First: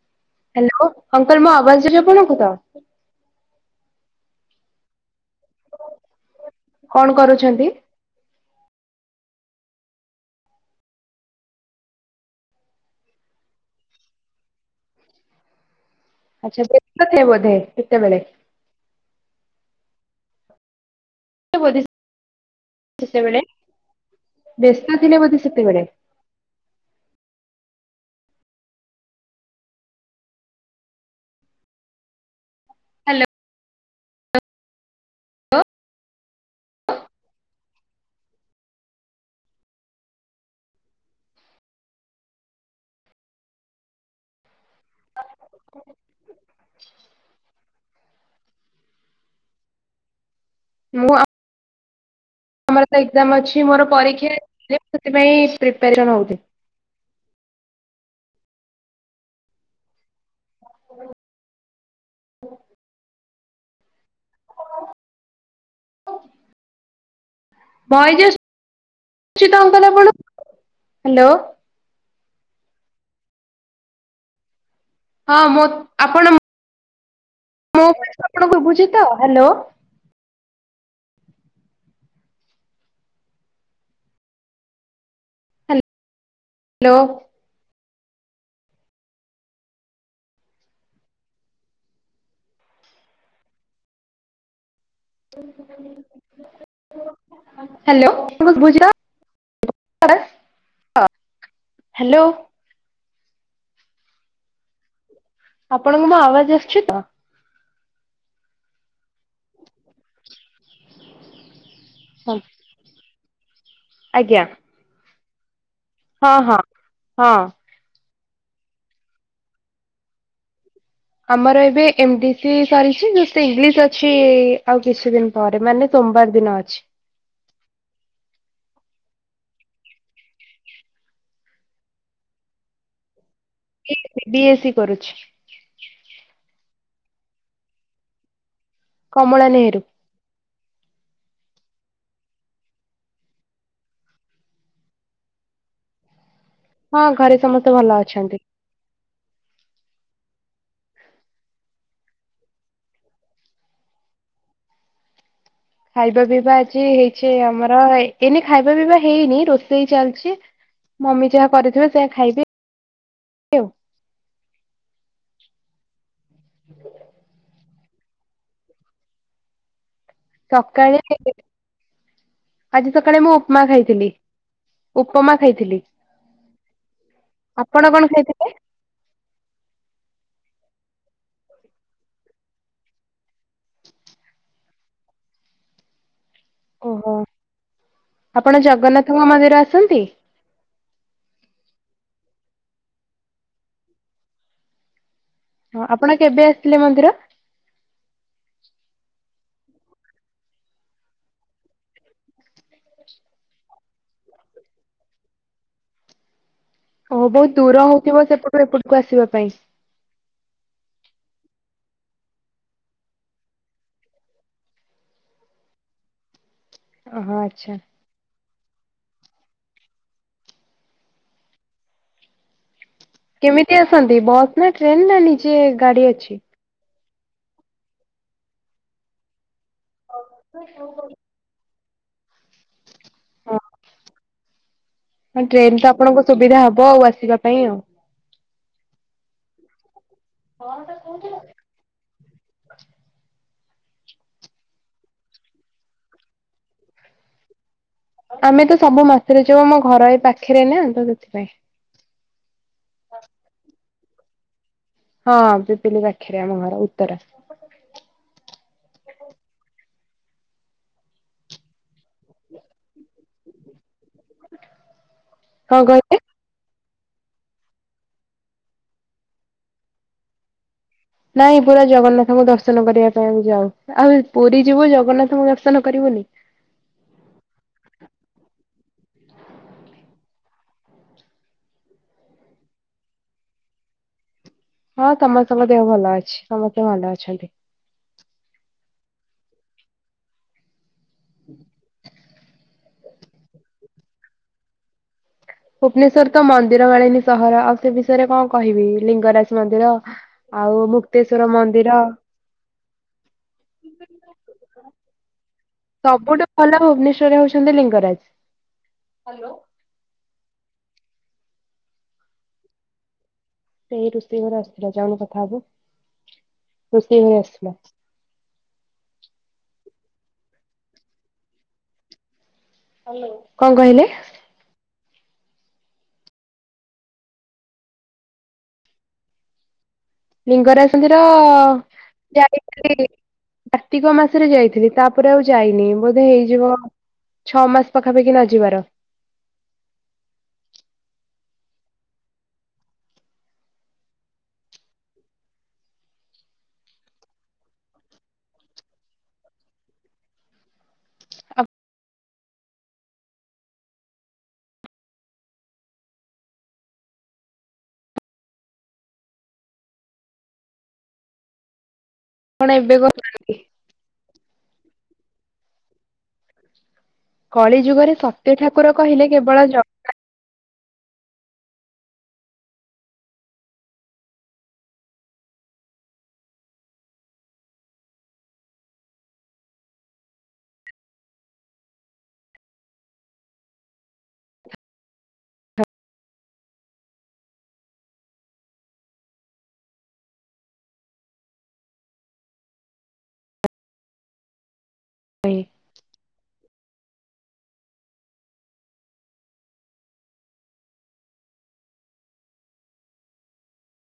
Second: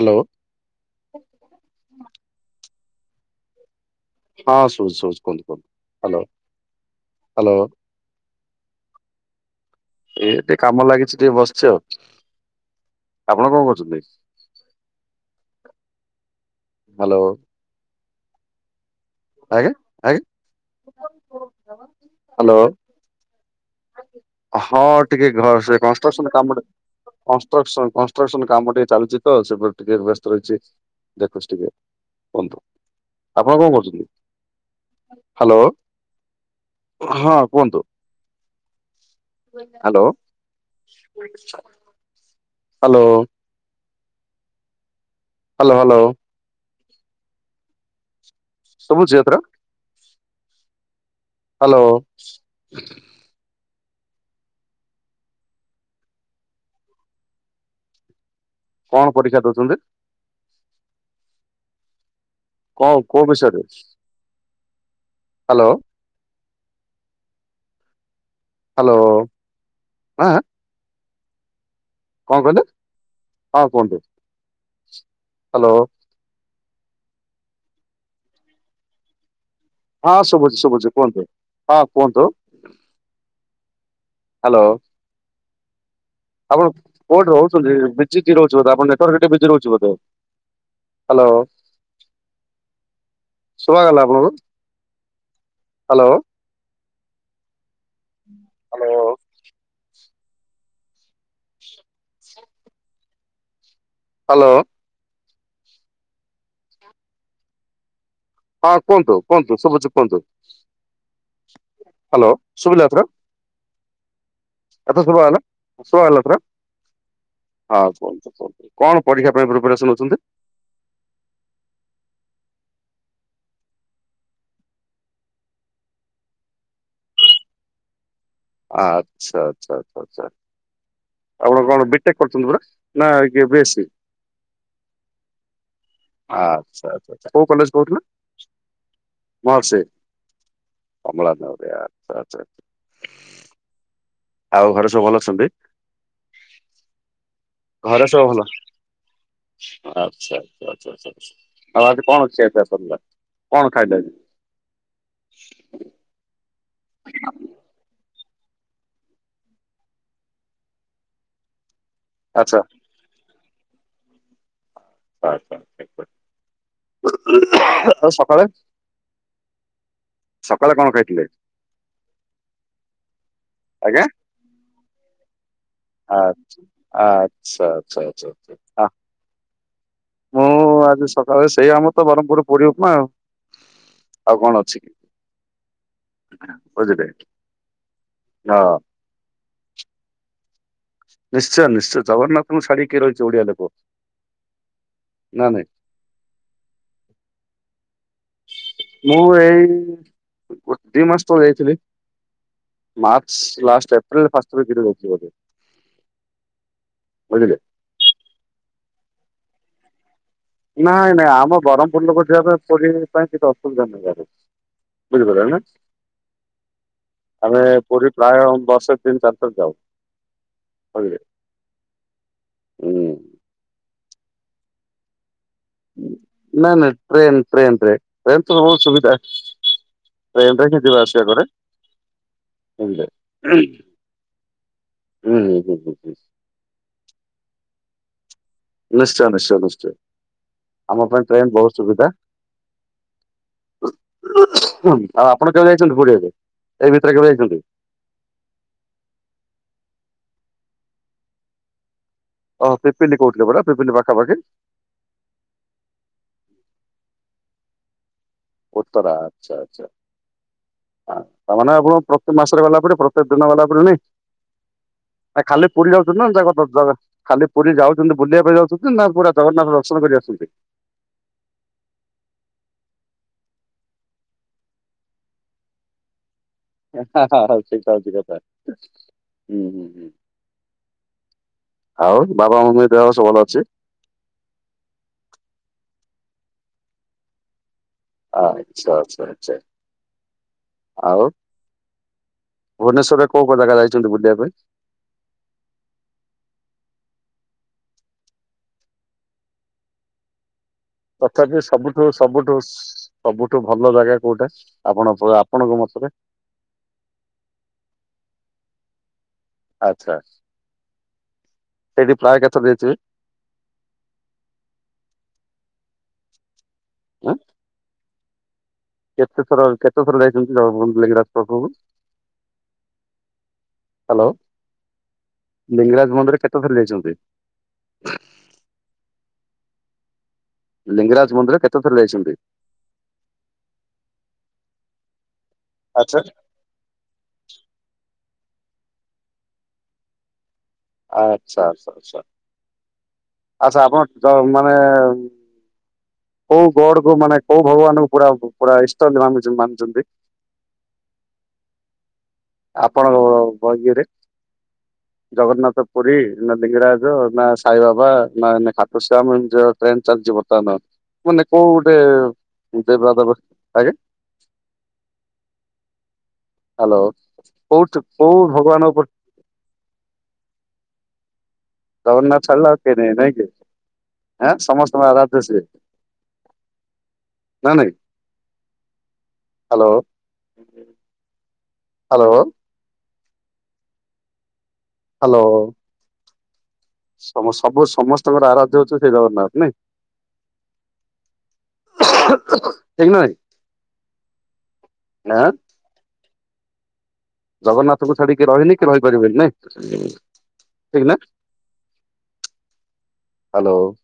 Hello. Hello uncle ମୋ ଆବାଜ୍ ଯାଚି ଆପଣଙ୍କୁ ତ? ହଁ ସୁବୁଚି ସୁବୁଚି କୁହନ୍ତୁ କୁନ୍ତୁ ହ୍ୟାଲୋ। କଣ ହ୍ୟାଲୋ କରୁଛନ୍ତି? ଏ ଟିକେ କାମ ଲାଗିଛି ଟିକେ ବସିଛି ଆଉ ଆପଣ କଣ କହୁଛନ୍ତି? ଆଚ୍ଛା ହ୍ୟାଲୋ ବ୍ରେ ବୋଧେ କେତେବେଳେ ଆଜ୍ଞା ଆଁ ହାଲୋ। ଯେତେବେଳେ ହଁ ଟିକେ ଘ ସେ କଷ୍ଟ୍ରକ୍ସନ କାମରେ କଷ୍ଟ୍ରକ୍ସନ୍ କନଷ୍ଟ୍ରକ୍ସନ୍ କାମ ଟିକେ ଚାଲିଚି ତ ସେପଟେ ଟିକେ ବ୍ୟସ୍ତ ଅଛି। ଦେଖୁଛି ଟିକେ କୁହନ୍ତୁ ହ୍ୟାଲୋ ଆପଣ କଣ କହୁଛ ହାଲୋ। ହଁ କୁହନ୍ତୁ। Hello hello. Hello hello. ସବୁଚି ଏଥର? ମୁଁ ଆ ହାଲୋ। ଆମର ତ ଏକ୍ଜାାମ ଅଛି ମୋର ପରୀକ୍ଷା ମୁଁ ସେଥିପାଇଁ ପ୍ରିପାରେସନ୍ ହେଉଥି କଣ ପରୀକ୍ଷା ଦଉଚନ୍ତି? କଁ କୋଉ ବିଷୟରେ ହାଲୋ? ବଏଜେସ୍ ହ୍ୟାଲୋ ଛିତ ଅଙ୍କଲ୍ ଆପଣ ହାଲୋ। କଁ କହିଲେ ହଁ କୁହନ୍ତୁ। ହଁ ମୋ ହ୍ୟାଲୋ ଆପଣ ମୋ ଭଏସ୍ ଆପଣ ସୁଭୁଚି ତ ହାଲୋ? ହଁ ଶୁଭୁଛି ଶୁଭୁଛି କୁହନ୍ତୁ ହଁ କୁହନ୍ତୁ। ହାଲୋ ଆପଣ ହ୍ୟାଲୋ କୋଉଠି ରହୁଛନ୍ତି? ବିଜି ରହୁଚି ବୋଧେ ଆପଣ ନେଟ୍ୱାର୍କ ହେଟି ଡିଜି ରହୁଚି ବୋଧେ? ସୁୁଭାଗଲା ଆପଣଙ୍କୁ। ହ୍ୟାଲୋ। ହାଲୋ ବୁଜା ଆ ହ ହାଲୋ। ହାଲୋ। ଆପଣଙ୍କୁ ମୋ ଆୱାଜ୍ ଆସୁଚି ତ? ହଁ କୁହନ୍ତୁ କୁହନ୍ତୁ ଶୁଭୁଛି କୁହନ୍ତୁ ହ୍ୟାଲୋ ହଁ, ଶଭିଲା ଏଥର ଆଜ୍ଞା। ଏଥ ଶୁଭାଗଲା ଶୁଭାଗଲା ହଁ ଏଥର? ହଁ ହଁ କୁହନ୍ତୁ କୁହନ୍ତୁ କଣ ପରୀକ୍ଷା ପାଇଁ ପ୍ରିପାରେସନ୍ ହୋଉଚନ୍ତି? ଆମର ଏବେ ଏମଡି ସି ସରିଛି ଯୋଉଥିରେ ଇଂଲିଶ ଅଛି ଆଉ କିଛି ଦିନ ପରେ ମାନେ ସୋମବାର ଦିନ ଅଛି। ଆଚ୍ଛା ଆଚ୍ଛା ଆଛା ଆଛା ଆପଣ କଣ ବିଟେକ କରୁଛନ୍ତି ପରା ନା ଗେବେଶ୍ ବିଏସି କରୁଚି। ଆଚ୍ଛା ଆଛା କୋଉ କଲେଜ କହୁଥିଲ କମଳା ହଁ ନେହେରୁ ସେ କମଳା ନ [unintelligible] ଆଛା ଆଛା [inaudible] ଆଉ ଘରେ ସବୁ ଭଲ ଅଛନ୍ତି? ହଁ ଘରେ ସମସ୍ତେ ଭଲ ଘରେ ସବୁ ଅଛନ୍ତି। ଭଲ ଆଛା ଆଛାଛଛା ଆଉ ଆଜି କଣ ଖିଆ ପିଆ ସରିଲା କଣ ଖାଇଲେ ଆଜି? ଖାଇବା ପିଇବା ଆଜି ହେଇଛି ଆମର ଏ ଏନେ ଖାଇବା ପିଇ ହେଇନି ରୋଷେଇ ଚାଲିଛି ମମି ଯାହା କରିଥିବ ସେୟା ଖାଇବି ଆଚ୍ଛା [unintelligible] ଆ ଆଛା ଆଉ ସକାଳେ ସକାଳେ କଣ ଖାଇଥିଲେ? ଆଜି ସକାଳେ ମୁଁ ଉପମା ଆଜ୍ଞା? ଖାଇଥିଲି। ଉପମା ଖାଇଥିଲି ଆ ଆଚ୍ଛା ଆପଣ ଆଚ୍ଛା କଣ ଆଚ୍ଛା ଖାଇଥିଲେ? ଆଚ୍ଛା ଆ, ମୁଁ ଆଜି ସକାଳେ ସେଇ ଆମ ତ ବ୍ରହ୍ମପୁର ପୁରୀ ଉପମା ଆଉ ଆଉ କଣ ଅଛି କି ବୁଝିଲେ ଓହୋ ଆପଣ ହଁ ଜଗନ୍ନାଥଙ୍କ ମନ୍ଦିର ଆସନ୍ତି? ନିଶ୍ଚୟ ନିଶ୍ଚୟ ଜଗନ୍ନାଥଙ୍କୁ ଛାଡ଼ିକି କିଏ ରହିଛି ଓଡିଆ ଲୋକ ନା ନାଇଁ ହ ଆପଣ କେବେ ଆସଥିଲେ ମନ୍ଦିର? ମୁଁ ଏଇ ଦି ମାସ ତଳେ ଯାଇଥିଲି। ମାର୍ଚ୍ଚ ଲାଷ୍ଟ ଏପ୍ରିଲ ଫାଷ୍ଟ [unintelligible] ଯାଇଥିଲି ବୋଧେ ଓ ବୁଝିଲେ ବହୁତ ଦୂର ହଉଥିବ ସେପଟୁ ଏପଟକୁ ଆସିବା ପାଇଁ ନାଇଁ ନାଇଁ ଆମ ବ୍ରହ୍ମପୁର ଲୋକ ଯିବାପାଇଁ ପୁରୀ ପାଇଁ କିଛି ଅସୁବିଧା ନାଇ [unintelligible] ବୁଝିପାରିଲେ ନା ଓହୋ ଆମେ ଆଚ୍ଛା ପୁରୀ ପ୍ରାୟ ବର୍ଷରେ ତିନ ଚାରି ଥର ଯାଉ ବୁଝିଲେ ହୁଁ କେମିତି ଆସନ୍ତି ବସ୍ ରେ ଟ୍ରେନ ରେ ନିଜେ ଗାଡି ଅଛି ନା ନା ଟ୍ରେନ ଟ୍ରେନ ଟ୍ରେନ ରେ ଟ୍ରେନ ତ ବହୁତ ସୁବିଧା। [unintelligible] ଟା ଏଠି ଯିବା ଆସିବା କରେ ହୁଁ ହଁ ଟ୍ରେନ ହୁଁ ତ ହୁଁ ଆପଣଙ୍କ ସୁବିଧା ହବ ଆଉ ଆସିବା ପାଇଁ ଆଉ ନିଶ୍ଚୟ ନିଶ୍ଚୟ ନିଶ୍ଚୟ ଆମ ପାଇଁ ଟ୍ରେନ ବହୁତ ସୁବିଧା ଆଉ ଆପଣ କେବେ ଯାଇଛନ୍ତି ପୁରୀଆଡେ ଏଇ ଭିତରେ କେବେ ଯାଇଛନ୍ତି? ଆମେ ତ ସବୁ ମାସରେ ଯାଉ ଆମ ଘର ଏଇ ପାଖରେ ନା ତ ସେଥିପାଇଁ। ଓହ ପିପିଲି କହୁଥିଲେ ପରା ପିପିଲି ପାଖାପାଖି ହଁ ପିଲିଲି ପାଖରେ ଆମ ଘର ଉତ୍ତରା। ଉତ୍ତରା ଆଚ୍ଛା ଆଚ୍ଛା ତାମାନେ ଆପଣ ପ୍ରତି ମାସରେ ଗଲା ପରେ ପ୍ରତ୍ୟେକ ଦିନ ଗଲା ପରେ ନାଇଁ ଆ ଖାଲି କଣ ପୁରି ଯାଉ କହିଲେ? [unintelligible] ଖାଲି ପୁରୀ ଯାଉଛନ୍ତି ବୁଲିବା ପାଇଁ ଯାଉଛନ୍ତି ନା ପୁରା ଜଗନ୍ନାଥ ଦର୍ଶନ କରି ଆସଛନ୍ତି ନାଇଁ ପୁରା ଜଗନ୍ନାଥଙ୍କୁ ଦର୍ଶନ କରିବା ପାଇଁ ଆମେ ଯାଉ। ଆଉ ଏ ପୁରୀ ଯିବୁ ଜଗନ୍ନାଥଙ୍କୁ ଦର୍ଶନ କରିବୁନି ହ ହଉ ସେଇଟା ହୋଉଚି କଥା ହୁଁ ହୁଁ ହୁଁ ଆଉ ବାବା ମମିଙ୍କ ଦେହ ସବୁ ଭଲ ଅଛି ହଁ ସମସ୍ତଙ୍କ ଦେହ ଭଲ ଅଛି ସମସ୍ତେ ଭଲ ଅଛନ୍ତି। ଆ ଆଛା ଆଛା ଆଛା ଆଉ ଭୁବନେଶ୍ୱର୍ ରେ କଉ କଉ ଜାଗା ଯାଇଚନ୍ତି ବୁଲିବା ପାଇଁ? ଭୁବ୍ନେଶର୍ ତ ମନ୍ଦିର ମାଳିନୀ ସହର ଆଉ ସେ ବିଷୟରେ କଣ କହିବି। ଲିଙ୍ଗରାଜ୍‌ ମନ୍ଦିର ଆଉ ମୁକ୍ତେଶ୍ଵର ତଥାବି ମନ୍ଦିର ସବୁଠୁ ସବୁଠୁ ସବୁଠୁ ଭଲ ଜାଗା କଉଟା? ଆ ସବୁଟୁ ଭଲ ଭୁବ୍ନେଶ୍ଵରରେ ହଉଛନ୍ତି ଲିଙ୍ଗରାଜ୍‌। [inaudible] ସେଇ ରୁଷେଇ ଘରେ ଆ---ଲା ଯାଉନୁ କଥା ହବୁ, ରୋଷେଇ ଆଁ ଘରେ ଆ--ଥୁଲା। [inaudible] କ'ଣ କହିଲେ? ଲିଙ୍ଗରାଜ୍‌ ମନ୍ଦିର କେତେ ଯାଇଚନ୍ତି? ଲିଙ୍ଗରା ଲିଙ୍ଗରାଜ ମନ୍ଦିର କେତେ ଥର ଯାଇଛନ୍ତି? କାର୍ତ୍ତିକ ମାସରେ ଯାଇଥିଲି। ତା'ପରେ ଆଉ ଯାଇନି ଆଚ୍ଛା ବୋଧେ ହେଇଯିବ ଛଅ ମାସ୍‌ ପାଖାପାଖି ନ ଯିବାର। [inaudible] ଆଚ୍ଛା, ଆପଣ ମାନେ କଉ ଗଡ୍‌କୁ ମାନେ କଉ ଭଗବାନ କୁ ପୁରା ଇଷ୍ଟ ବୋଲି ମାନି--ନ୍ତି। ହ ଆପଣ ବଗିରେ ଜଗନ୍ନାଥ ପୁରୀ, ନା ଲିଙ୍ଗିରାଜ ନା, ସାଇବାବା ନା [inaudible] କଣ ଏବେ କଳି ଯୁଗରେ ସତ୍ୟ ଠାକୁର [inaudible] କହିଲେ କେବଳ ଜ [inaudible] [inaudible] ହୁଁ [inaudible] ହାଲୋ ସବୁ ସମସ୍ତଙ୍କର ଆରାଧ୍ୟ ହଉଚନ୍ତି ଜଗନ୍ନାଥ୍ ନାଇଁ। ଜଗନ୍ନାଥ ହିଁ। [inaudible] ଜଗନ୍ନାଥଙ୍କୁ ଛାଡ଼ିକି କି ରହି--କି ରହିପାରି--ନି ନାଇଁ। ଠିକ୍ ନା [inaudible]